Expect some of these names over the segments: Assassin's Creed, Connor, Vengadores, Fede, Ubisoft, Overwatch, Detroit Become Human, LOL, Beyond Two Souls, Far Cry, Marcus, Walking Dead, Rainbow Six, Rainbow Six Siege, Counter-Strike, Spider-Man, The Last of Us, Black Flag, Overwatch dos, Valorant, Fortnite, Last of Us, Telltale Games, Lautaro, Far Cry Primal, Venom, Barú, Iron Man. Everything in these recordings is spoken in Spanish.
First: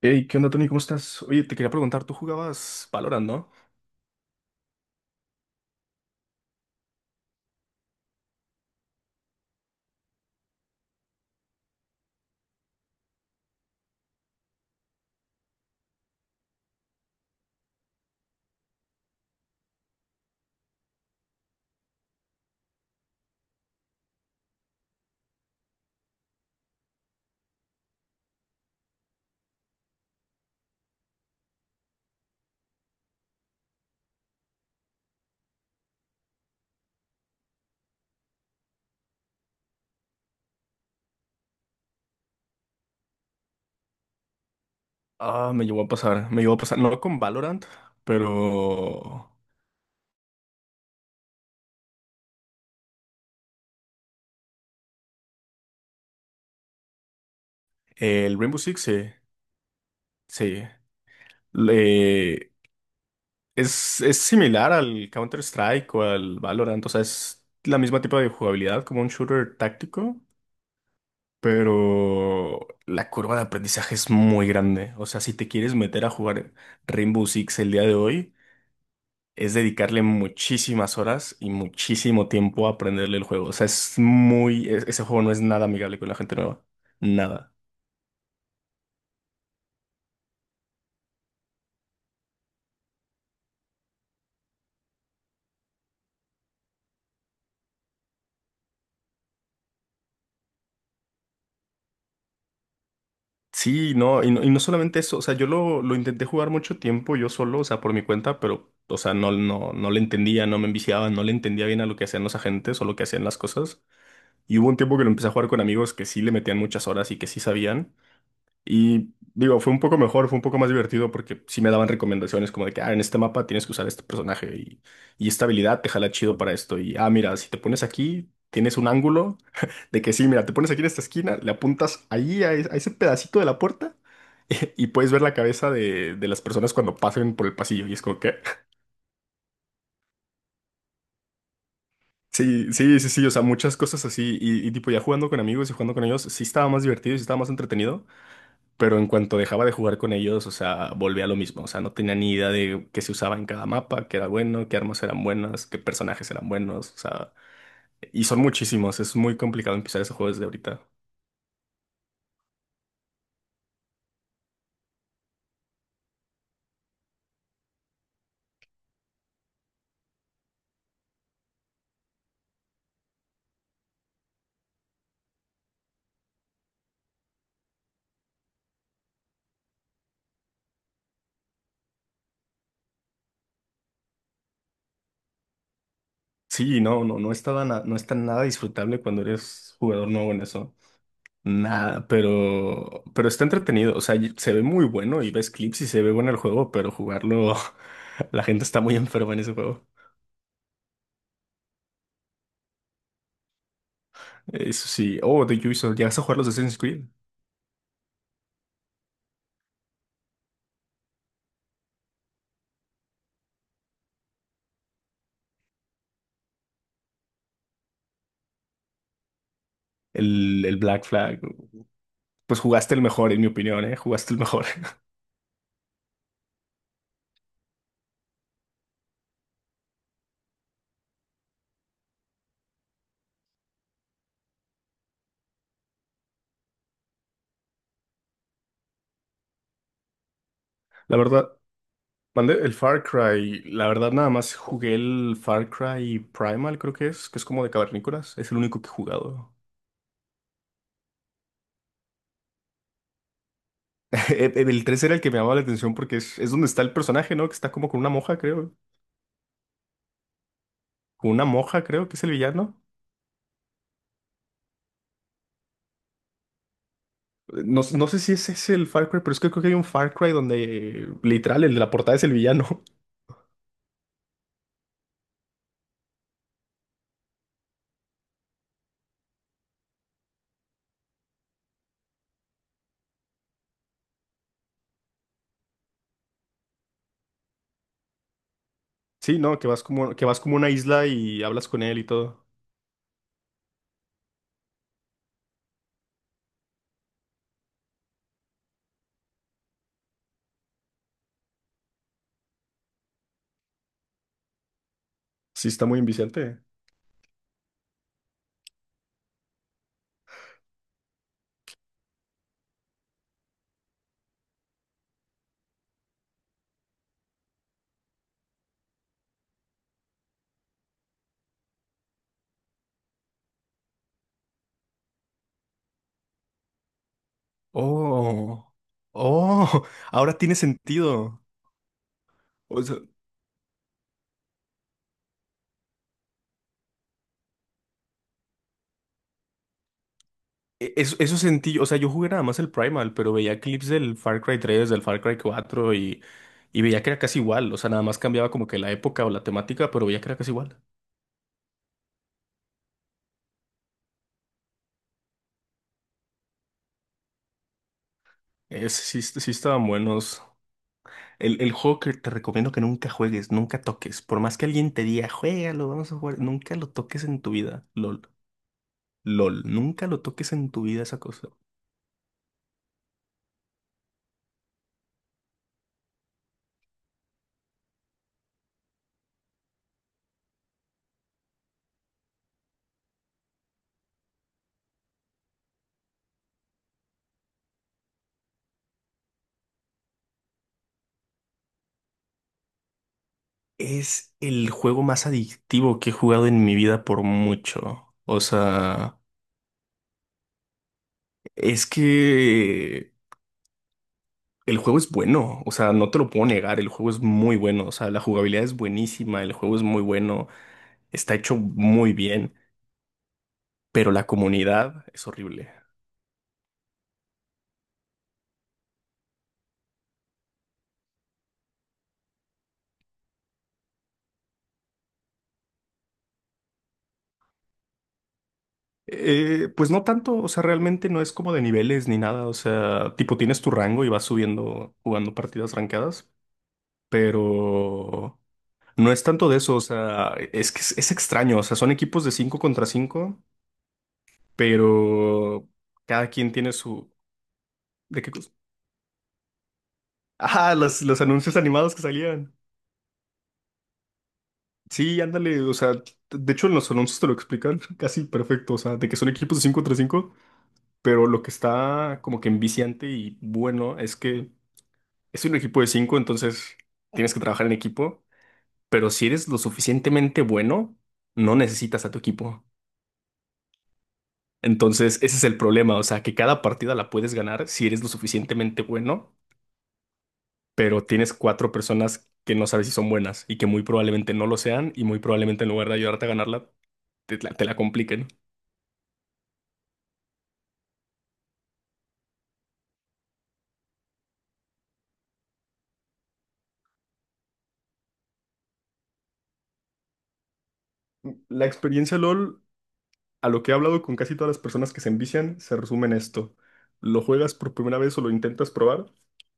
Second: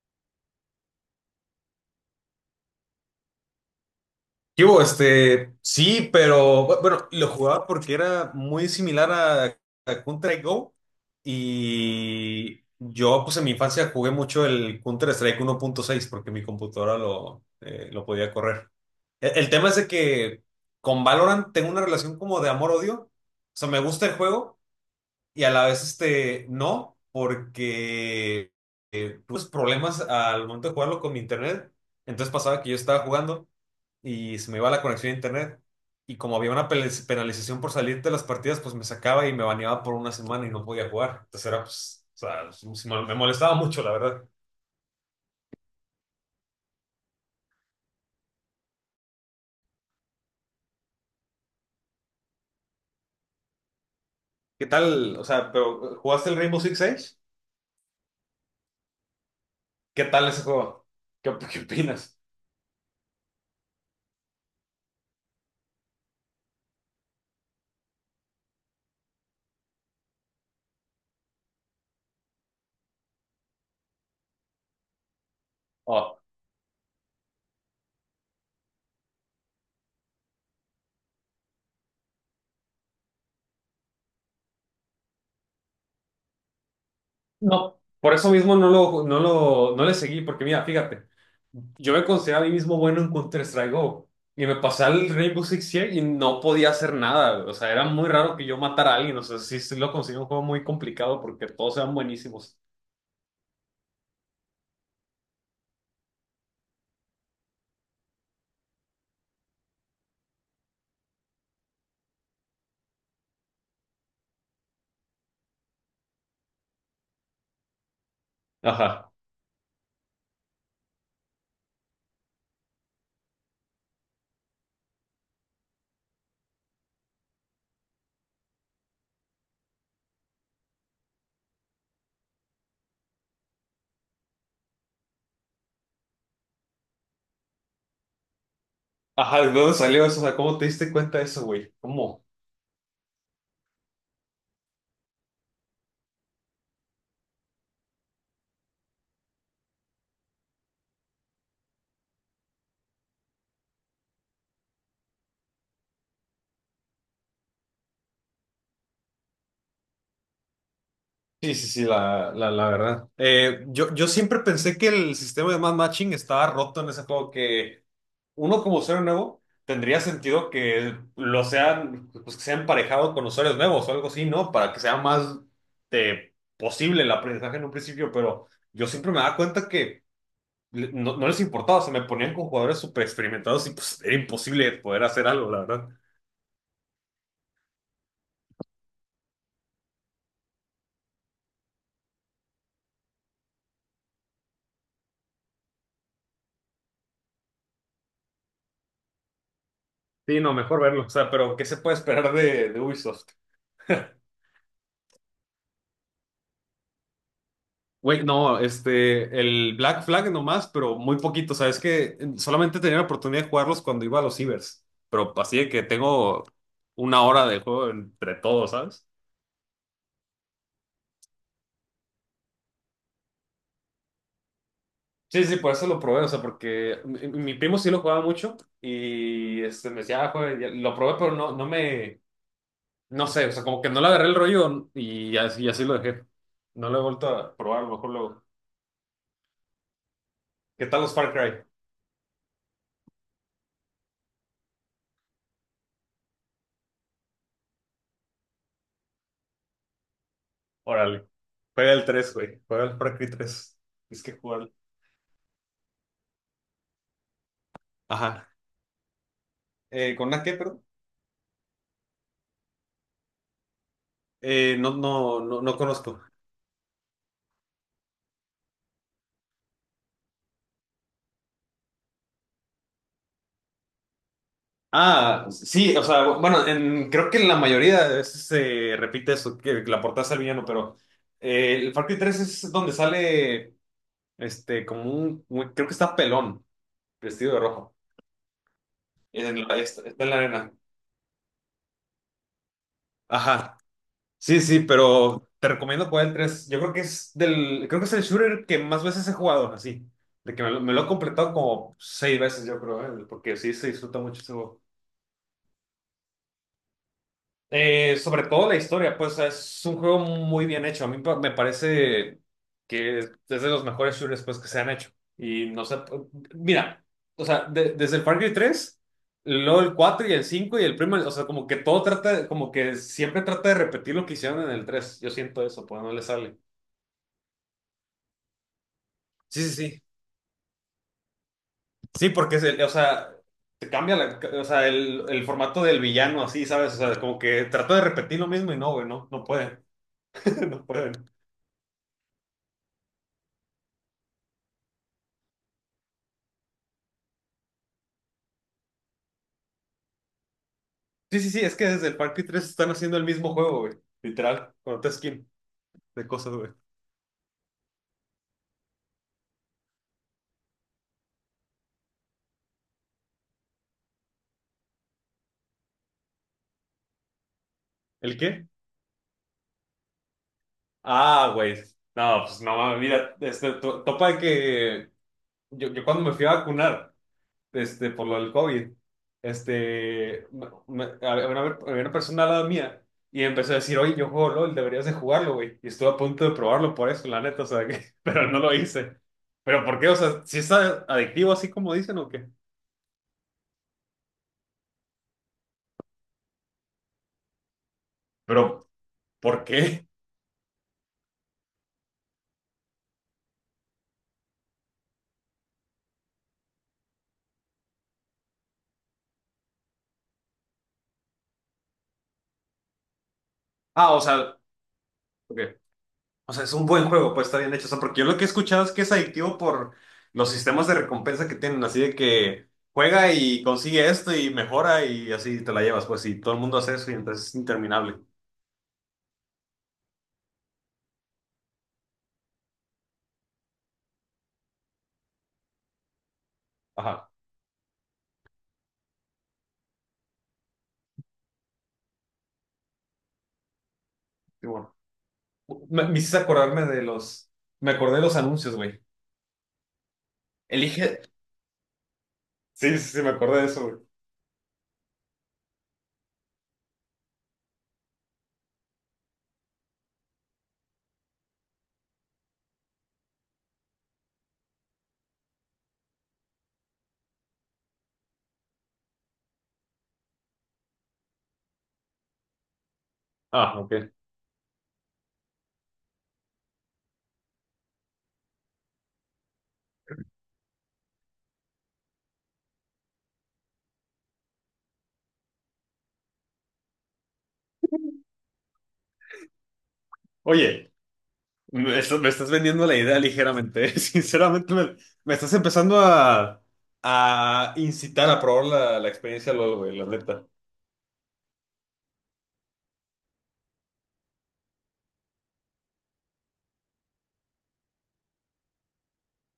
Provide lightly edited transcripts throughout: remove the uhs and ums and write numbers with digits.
Hey, ¿qué onda, Tony? ¿Cómo estás? Oye, te quería preguntar, ¿tú jugabas Valorant, no? ¿Qué hubo? Sí, pero bueno, lo jugaba porque era muy similar a Counter Go y yo pues en mi infancia jugué mucho el Counter Strike 1.6 porque mi computadora lo podía correr. El tema es de que con Valorant tengo una relación como de amor-odio. O sea, me gusta el juego, y a la vez no, porque tuve problemas al momento de jugarlo con mi internet. Entonces pasaba que yo estaba jugando y se me iba la conexión a internet. Y como había una penalización por salir de las partidas, pues me sacaba y me baneaba por una semana y no podía jugar. Entonces era, pues, o sea, sí me molestaba mucho, la verdad. Ah, me llegó a pasar, me llegó a pasar, no con Valorant, pero ¿Qué tal? O sea, pero ¿jugaste el Rainbow Six Siege? el Rainbow Six, sí, ¿Qué tal ese sí. juego? ¿Qué opinas? Le- es similar al Counter-Strike o al Valorant, o sea, es la misma tipo de jugabilidad como un shooter táctico, pero la curva de aprendizaje es muy grande. O sea, si te quieres meter a Oh, jugar Rainbow Six el día de hoy, es dedicarle muchísimas horas y muchísimo tiempo a aprenderle el juego. O sea, es muy, ese juego no es nada amigable con la gente nueva. Nada. no, por eso mismo no le seguí, porque mira, fíjate. Yo me considero a mí mismo bueno en Counter-Strike Go. Y me pasaba el Rainbow Six Siege y no podía hacer nada. O sea, era muy raro que yo matara a alguien. O sea, sí, sí lo conseguí un juego muy complicado porque todos eran buenísimos. Sí, no, y no solamente eso, o sea, yo lo intenté jugar mucho tiempo yo solo, o sea, por mi cuenta, pero, o sea, no, no, no le entendía, no me enviciaba, no le entendía bien a lo que hacían los agentes o lo que hacían las cosas. Y hubo un tiempo que lo empecé a jugar con amigos que sí le metían muchas horas y que sí sabían. Ajá. Y digo, fue un poco mejor, fue un poco más divertido porque sí me daban recomendaciones como de que, ah, en este mapa tienes que usar este personaje y esta habilidad te jala chido para esto. Y, ah, mira, si te pones aquí, tienes un ángulo de que sí, mira, te pones aquí en esta esquina, le apuntas ahí a, a ese pedacito de la puerta y puedes ver la cabeza de las personas cuando pasen por el pasillo. Y es como que... Ajá, ¿de dónde salió eso? O sea, ¿cómo te diste cuenta de eso, güey? ¿Cómo? Sí, sí, sí, sí, o sea, muchas cosas así. Y tipo, ya jugando con amigos y jugando con ellos, sí estaba más divertido y sí estaba más entretenido. Pero en cuanto dejaba de jugar con ellos, o sea, volvía a lo mismo. O sea, no tenía ni idea de qué se usaba en cada mapa, qué era bueno, qué armas eran buenas, qué personajes eran buenos. O sea, y son muchísimos. Es muy complicado empezar ese juego desde ahorita. Sí, sí, sí, la verdad. Yo siempre pensé que el sistema de matching estaba roto en ese juego, que uno como usuario nuevo tendría sentido que lo sean, pues que sea emparejado con usuarios nuevos o algo así, ¿no? Para que sea más posible el aprendizaje en un principio, pero yo siempre me daba cuenta que no les importaba, se me ponían con jugadores súper experimentados y pues era imposible poder hacer algo, la verdad. Sí, no, no, no estaba no está nada disfrutable cuando eres jugador nuevo en eso. Nada, pero está entretenido. O sea, se ve muy bueno y ves clips y se ve bueno el juego, pero jugarlo, la gente está muy enferma en ese juego. Sí, no, mejor verlo. O sea, pero ¿qué se puede esperar de Ubisoft? Eso sí. Oh, The Ubisoft, ¿llegas a jugar los Assassin's Creed? Güey, no, el Black Flag nomás, pero muy poquito. O sea, es que solamente tenía la oportunidad de jugarlos cuando iba a los cibers, pero así de que tengo una hora de juego entre todos, ¿sabes? El Black Flag. Pues jugaste el mejor, en mi opinión, ¿eh? Jugaste el mejor. Sí, sí, por eso lo probé. O sea, porque mi primo sí lo jugaba mucho y me decía, "Ah, juega", y lo probé, pero no sé, o sea, como que no le agarré el rollo, y así lo dejé. No lo he vuelto a probar, a lo mejor luego. ¿Qué tal los La Far verdad, Cry? mandé el Far Cry. La verdad, nada más jugué el Far Cry Primal, creo que es como de cavernícolas. Es el único que he jugado. Órale, juega el tres, güey, juega el Far Cry tres, es que El jugar. el 3 era el que me llamaba la atención porque es donde está el personaje, ¿no? Que está como con una moja, Ajá. creo. ¿Con una qué, perdón? Con una moja, creo que es el villano. No, no, no, no conozco. No, no sé si ese es el Far Cry, pero es que creo que hay un Far Cry donde literal el de la portada es el villano. Ah, sí, o sea, bueno, creo que en la mayoría de veces se repite eso, que la portada es el villano, pero el Far Cry tres es donde sale, como un, creo que está pelón, vestido de rojo, Sí, no, que vas está, como, está que en la vas como a una arena. isla y hablas con él y todo. Ajá, sí, sí, pero te recomiendo jugar el 3. Yo creo que creo que es el shooter que más veces he jugado, así, de que me lo he completado como seis veces, yo creo, porque sí se disfruta mucho ese juego. Sí, está muy inviciante. Sobre todo la historia, pues es un juego muy bien hecho. A mí me parece que es de los mejores shooters, pues, que se han hecho. Y no sé, mira, o sea, desde el Far Cry tres, luego el 4 y el 5 y el primo, o sea, como que todo trata, como que siempre trata de repetir lo que hicieron en el tres. Yo siento eso, pues no le sale. Oh, Sí, sí, oh, sí. ahora tiene sentido. Sí, porque O o sea, sea, te cambia la, o sea, el formato del villano, así, ¿sabes? O sea, como que trata de repetir lo mismo y no, güey, no puede, no e- puede. eso, eso sentí, yo. O sea, yo jugué nada más el Primal, pero veía clips del Far Cry 3, del Far Cry 4 y veía que era casi igual. O sea, nada más cambiaba como que la época o la temática, pero veía que era casi igual. Sí, sí, sí, es que desde el Far Cry 3 están haciendo el mismo juego, güey. Literal, con otra skin de cosas, güey. Sí, sí estaban buenos. El juego que te recomiendo que nunca juegues, nunca toques. Por más que alguien te diga, juégalo, vamos a jugar, nunca lo toques en tu vida. LOL. ¿El qué? LOL, nunca lo toques en tu vida esa cosa. Ah, güey. No, pues no mames, mira, topa de que yo cuando me fui a vacunar, por lo del COVID, este, me- me- había una, había una persona al lado mía y empezó a decir, "Oye, yo juego LOL, deberías de jugarlo, güey". Y estuve a punto de probarlo por eso, la neta, o sea, que, pero no lo hice. ¿Pero por qué? O sea, ¿si es adictivo así como dicen o qué? Es el juego más adictivo que he jugado en mi vida por mucho. O Pero, sea, ¿por qué? es que el juego es bueno. O sea, no te lo puedo negar. El juego es muy bueno. O sea, la jugabilidad es buenísima. El juego es muy bueno. Está hecho muy bien. Pero Ah, o la sea, comunidad es ok. horrible. O sea, es un buen juego, pues está bien hecho. O sea, porque yo lo que he escuchado es que es adictivo por los sistemas de recompensa que tienen, así de que juega y consigue esto y mejora y así te la llevas, pues, y todo el mundo hace eso y entonces es interminable. Pues no tanto. O sea, realmente no es como de niveles ni nada. O sea, tipo, tienes tu rango y vas subiendo jugando partidas rankeadas. Ajá. Pero no es tanto de eso, o sea, es que es extraño, o sea, son equipos de 5 contra 5, Y bueno, pero me cada hiciste quien tiene acordarme de su... los, me acordé de ¿De qué los cosa? anuncios, güey. Ah, los Elige. anuncios animados que salían. Sí, sí, sí, me acordé de eso, güey. Sí, ándale, o sea, de hecho en los anuncios te lo explican casi perfecto, o sea, de que son equipos de 5 contra 5, pero lo que está como que enviciante y bueno es que es un equipo de 5, entonces tienes que trabajar en equipo, pero si eres lo suficientemente bueno, no necesitas a tu equipo. Ah, ok. Entonces, ese es el problema, o sea, que cada partida la puedes ganar si eres lo suficientemente bueno, pero tienes cuatro personas que no sabes si son buenas y que muy probablemente no lo sean y muy probablemente en lugar de ayudarte a ganarla, te la compliquen. Oye, me estás vendiendo la idea ligeramente, sinceramente me estás empezando a incitar a probar la experiencia LOL, güey, la neta. La experiencia LOL, a lo que he hablado con casi todas las personas que se envician, se resume en esto. Lo juegas por primera vez o lo intentas probar.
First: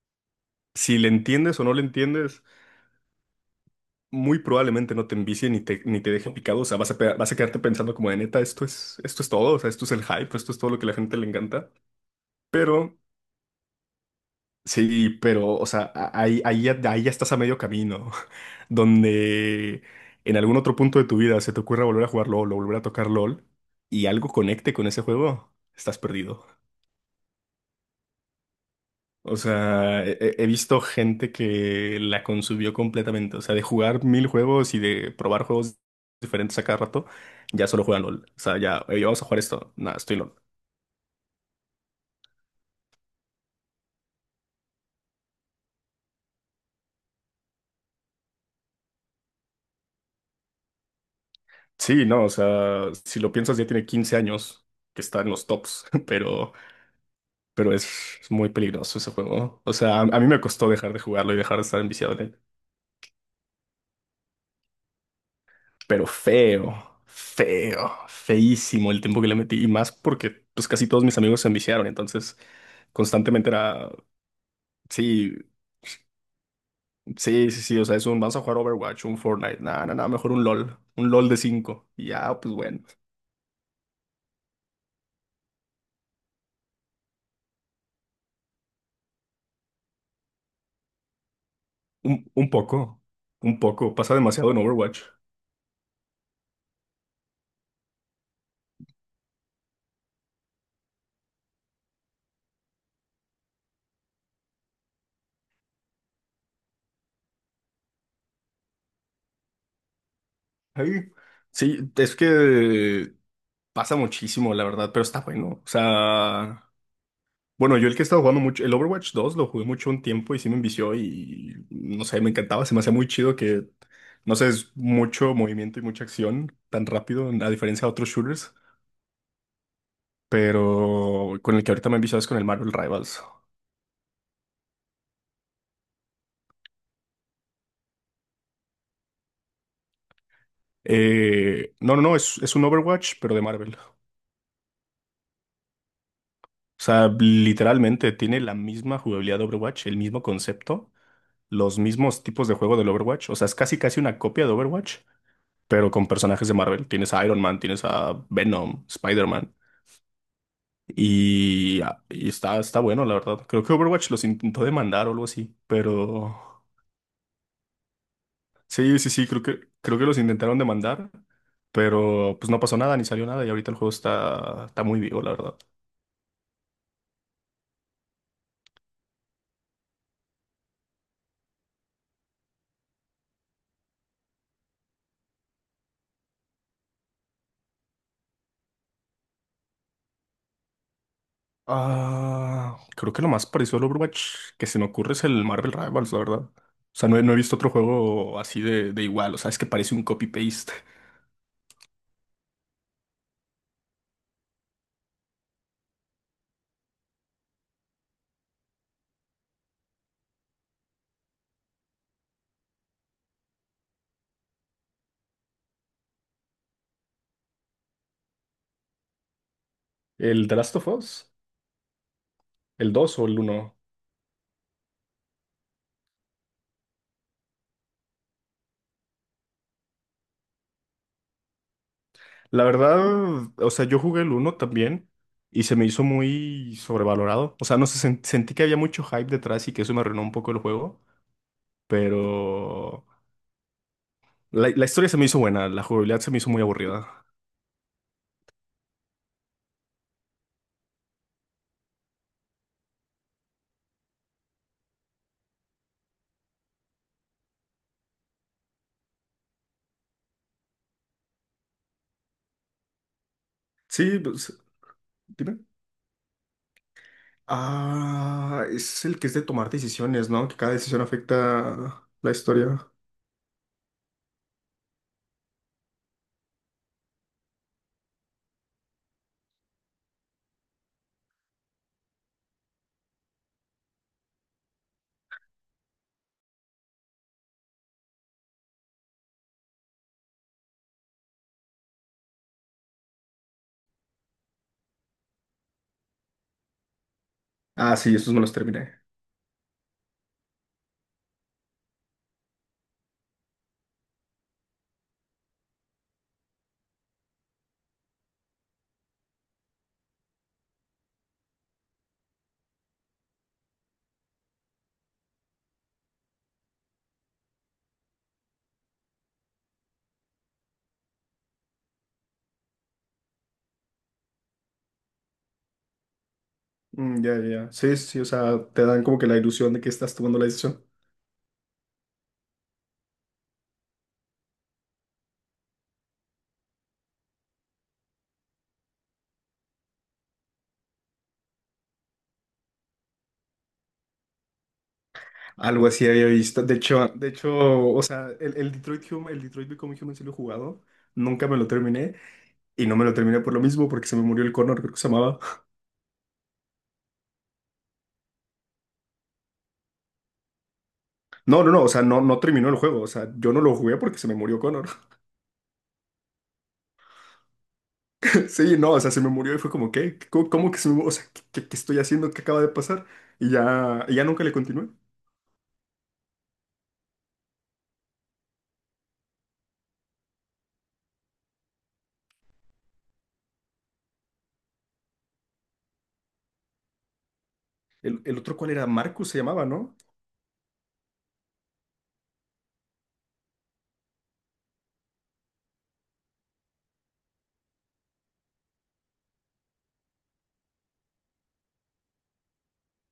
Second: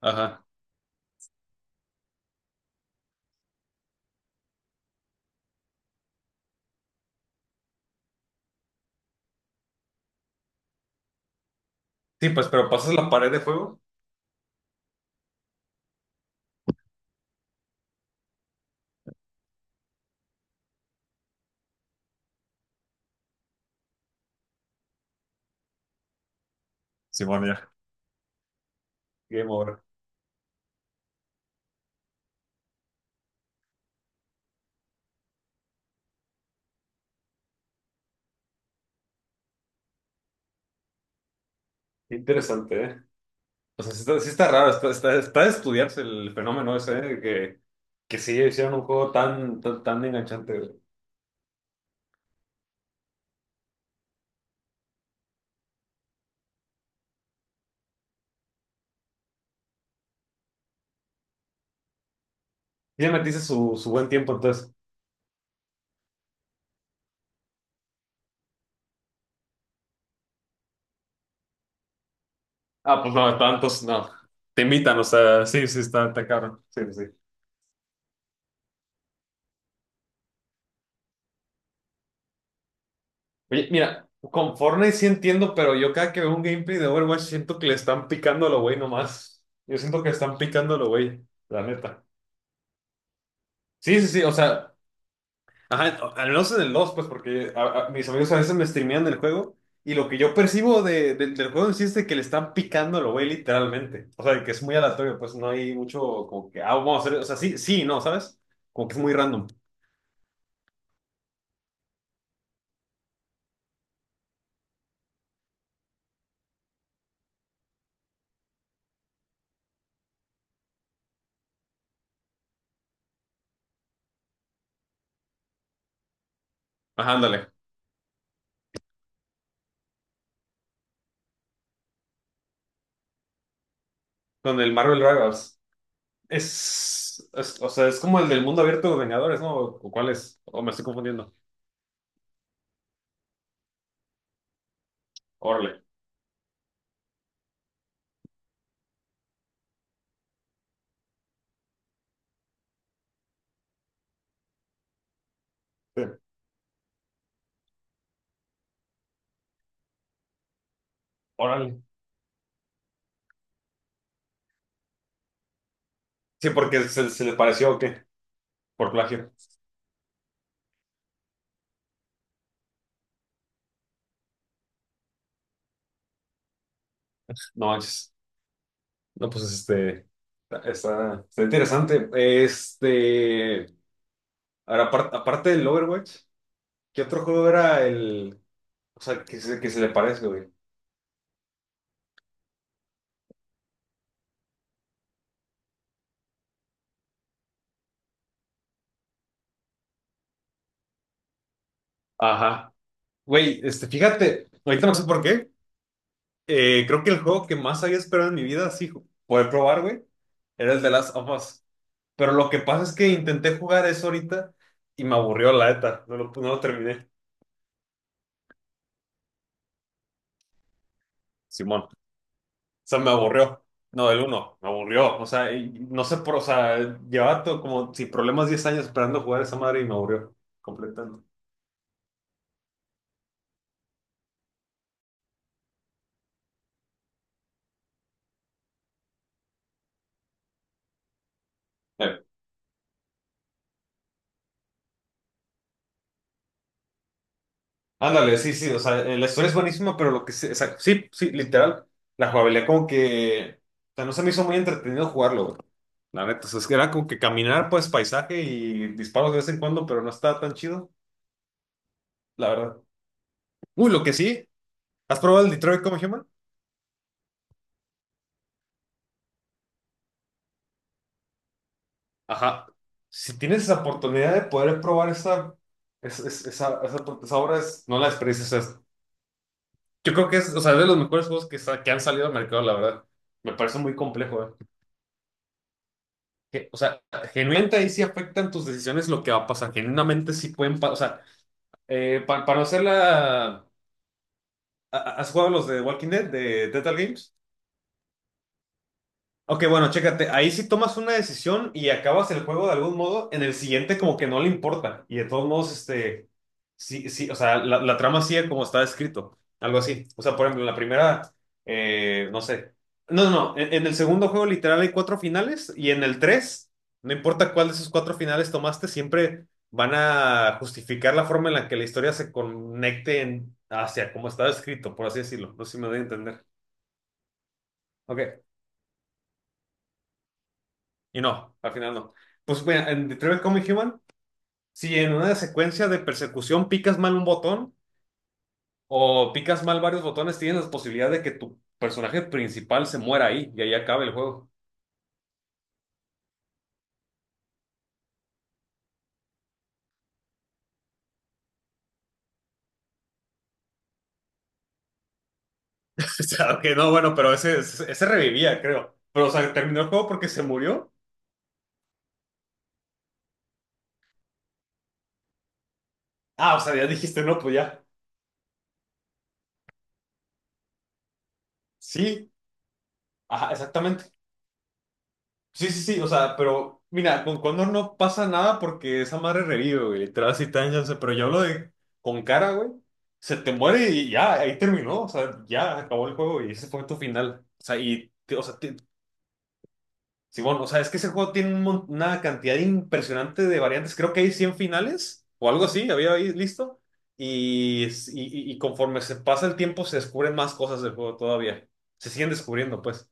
Ajá. Si le entiendes o no le entiendes, muy probablemente no te envicie ni te, ni te deje picado. O sea, vas a quedarte pensando como de neta, esto es todo. O sea, esto es el hype, esto es todo lo que a la gente le encanta. Sí, pues, pero pasas Pero, la pared de fuego. sí, pero, o sea, ahí ya estás a medio camino, donde en algún otro punto de tu vida se te ocurra volver a jugar LOL o volver a tocar LOL y algo conecte con ese juego, estás perdido. Simón, ya. O Game over. sea, he visto gente que la consumió completamente, o sea, de jugar mil juegos y de probar juegos diferentes a cada rato, ya solo juegan LOL. O sea, ya, "Ey, vamos a jugar esto, nada, estoy en LOL". Qué interesante, ¿eh? O sea, sí está raro, está de estudiarse el fenómeno ese, ¿eh? De que sí hicieron un juego tan, tan, tan enganchante, güey. Sí, no, o sea, si lo piensas ya tiene 15 años que está en los tops, pero es muy peligroso ese juego. O sea, a mí me costó dejar de jugarlo y dejar de estar enviciado en él. Y ya metiste su buen tiempo, entonces. Pero feo, feo, feísimo el tiempo que le metí. Y más porque pues casi todos mis amigos se enviciaron, entonces Ah, pues no, constantemente tantos, era, no. Te invitan, o sí, sea, sí, sí, está cabrón. Sí, sí. Sí. sí, sí, sí, o sea, vamos a jugar Overwatch, un Fortnite, nada, nada, mejor un LOL de cinco. Y ya, pues bueno, Oye, mira, con Fortnite sí entiendo, pero yo cada que veo un gameplay de Overwatch siento que le están picando a lo güey nomás. Yo siento que están picando a lo güey, la neta. un poco, un poco, Sí, sí, pasa sí, o demasiado en sea. Overwatch. Ajá, al menos en el dos, pues, porque mis amigos a veces me streamean el juego y lo que yo percibo del juego en sí es de que le están picando a lo güey literalmente. O sea, de que es muy aleatorio, pues no hay mucho como que, ah, vamos a hacer, o sea, sí, sí, no, ¿sabes? Como que es muy random. Ay, sí, es que pasa muchísimo, la verdad, pero está bueno. O sea, bueno, yo el que he estado jugando mucho, el Overwatch dos lo jugué mucho un tiempo y sí me envició y no sé, me encantaba, se me hacía muy chido que, no sé, es mucho movimiento y mucha acción tan Ajá, rápido, a ándale. diferencia de otros shooters, pero con el que ahorita me he enviciado es con el Marvel Rivals. Con el Marvel Rivals. O sea, es como el del mundo abierto de Vengadores, ¿no? ¿O cuál es? ¿O me estoy confundiendo? No, no, no, es un Overwatch, pero de Marvel. Órale. O sea, literalmente tiene la misma jugabilidad de Overwatch, el mismo concepto, los mismos tipos de juego del Overwatch, o sea, es casi casi una copia de Overwatch pero Sí. con personajes de Marvel. Tienes a Iron Man, tienes a Venom, Spider-Man. Y, Órale. ah, y está bueno, la verdad. Creo que Overwatch los intentó demandar o algo así, pero Sí, porque se le pareció o qué, por sí, sí, sí, plagio. creo que los intentaron demandar, pero pues no pasó nada, ni salió nada, y ahorita el juego está muy vivo, la verdad. No manches. No, pues interesante. Ahora, aparte del Overwatch, ¿qué otro juego era el, o sea, que se le parece, güey? Ah, creo que lo más parecido al Overwatch que se me ocurre es el Marvel Rivals, la verdad. O sea, no he visto otro juego así de igual, o sea, es que parece un copy-paste. Ajá. Güey, fíjate, ahorita no sé por qué, creo que el juego que más había esperado en mi vida, sí, poder probar, güey, era el de Last of Us. Pero lo que pasa es que intenté jugar eso ahorita y me aburrió, la neta, no lo terminé. ¿El The Last of Us? Simón. ¿El Sea, me 2 o el aburrió. uno? No, el uno, me aburrió. O sea, y no sé por, o sea, llevaba como sin problemas 10 años esperando jugar esa madre y me aburrió completamente. La verdad, o sea, yo jugué el uno también y se me hizo muy sobrevalorado. O sea, no sé, sentí que había mucho hype detrás y que eso me arruinó un poco el juego, Eh, pero la historia se me hizo buena, la jugabilidad se me hizo muy aburrida. Ándale, sí, sí, o sea, la historia es buenísima, pero lo que sí, o sea, sí, sí, literal, la jugabilidad como que, o sea, no se me hizo muy entretenido jugarlo, güey. La neta, o sea, es que era como que caminar, pues, paisaje y disparos de vez en cuando, pero no estaba tan chido, la verdad. Uy, lo que Sí, sí, pues, ¿has probado el dime. Detroit Become Human? Ah, es el que es de tomar decisiones, ¿no? Que cada decisión afecta la Ajá. historia. Si tienes esa oportunidad de poder probar esa, es- es- esa, esa, esa obra, no la desperdicies. O sea, yo creo que o sea, es de los mejores juegos que, que han salido al mercado, la verdad. Me parece muy complejo, ¿eh? Que, o sea, genuinamente ahí sí afectan tus decisiones lo que va a pasar. Genuinamente sí pueden pasar. O sea, para no hacerla... ¿Has jugado los de Walking Dead, de Telltale Games? Ah, sí, esos me los terminé. Ok, bueno, chécate, ahí sí tomas una decisión y acabas el juego de algún modo, en el siguiente como que no le importa. Y de todos modos, sí, sí, o sea, la trama sigue como está escrito, algo así. O sea, por ejemplo, en la primera, no sé. No, no, no, en el segundo juego literal hay cuatro finales y en el tres, no importa cuál de esos cuatro finales tomaste, siempre van a justificar la forma en la que la historia se conecte hacia como está escrito, por así decirlo. No sé si me doy a entender. Mm, ya, ya, ya. Sí, sí, sí, o Ok. sea, te dan como que la ilusión de que estás tomando la decisión. Y no, al final no. Pues mira, en Detroit Become Human, si en una secuencia de persecución picas mal un botón o picas mal varios botones, tienes la posibilidad de que tu personaje principal se muera ahí y ahí acabe el juego. Algo así había visto. De hecho, o sea, el Detroit Become Human sí lo he jugado. Nunca me lo terminé. Y no me lo terminé por lo mismo, porque se me murió el Connor, creo que se llamaba. O sea, ok, no, bueno, pero ese revivía, creo. Pero, o sea, terminó el juego porque se murió. No, no, no, o sea, no, no terminó el juego. O sea, yo no lo jugué porque se me murió Connor. Ah, o sea, ya dijiste, no, pues ya. Sí, no, o sea, se me murió y fue como, ¿qué? ¿Cómo que se me murió? O sea, ¿qué estoy haciendo? Sí, ¿Qué acaba de pasar? Y ajá, ya, exactamente. y ya nunca le continué. Sí, sí, sí, o sea, pero mira, con Condor no pasa nada porque esa madre revive, güey. Literal, así tan ya, o sea, pero yo hablo de con Cara, güey. Se te muere y ya, ahí terminó, o sea, ya acabó el juego y ese fue tu final. O sea, El, el o otro, sea, ¿cuál era? Marcus se llamaba, ¿no? sí, bueno, o sea, es que ese juego tiene un una cantidad impresionante de variantes. Creo que hay 100 finales o algo así, había ahí listo. Y, y conforme se pasa el tiempo, se descubren más cosas del juego todavía. Se siguen descubriendo, pues.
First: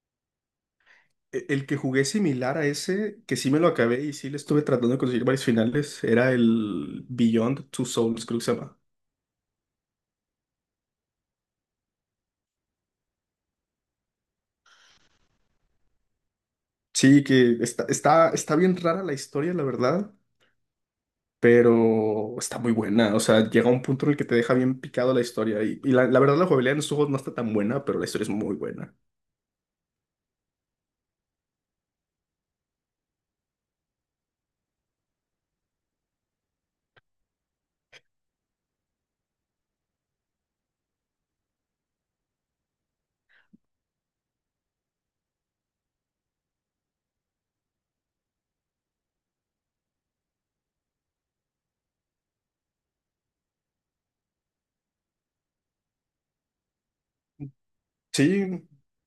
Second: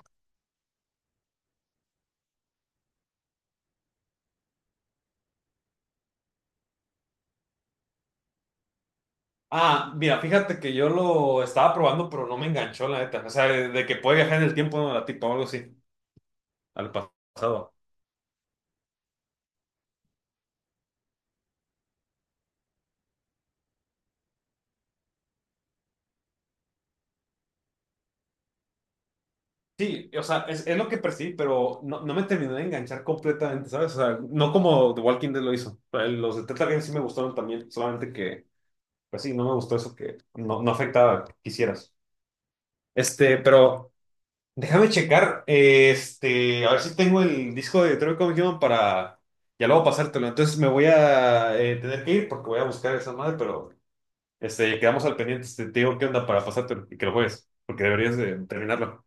El que jugué similar a ese, que sí me lo acabé y sí le estuve tratando de conseguir varios finales, era el Beyond Two Souls, creo que se llama. Ah, mira, fíjate que yo lo estaba probando, pero no me enganchó, la neta. O sea, de que puede viajar en el tiempo, ¿no? La tipo, algo así, al Sí, que pasado. está bien rara la historia, la verdad, pero está muy buena. O sea, llega un punto en el que te deja bien picado la historia. Y la verdad, la jugabilidad en los juegos no está tan buena, pero la historia es muy buena. Sí, o sea, es lo que percibí, pero no me terminó de enganchar completamente, ¿sabes? O sea, no como The Walking Dead lo hizo. Los de Telltale Games sí me gustaron también, solamente que, pues sí, no me gustó eso que no afectaba, quisieras. Pero déjame checar, a ver si tengo el disco de Detroit Become Human para ya luego pasártelo. Entonces me voy a tener que ir porque voy a buscar esa madre, pero quedamos al pendiente. Te digo qué onda para pasártelo y que lo juegues, porque deberías de Sí, terminarlo.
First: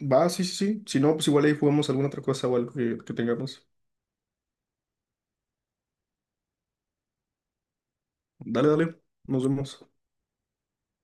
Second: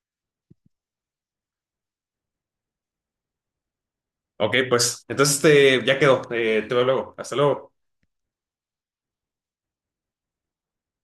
va, sí, sí, sí. Si no, pues igual ahí jugamos alguna otra cosa o algo que tengamos. Ok, pues, entonces ya quedó. Te veo luego. Hasta luego. Dale, dale, nos vemos.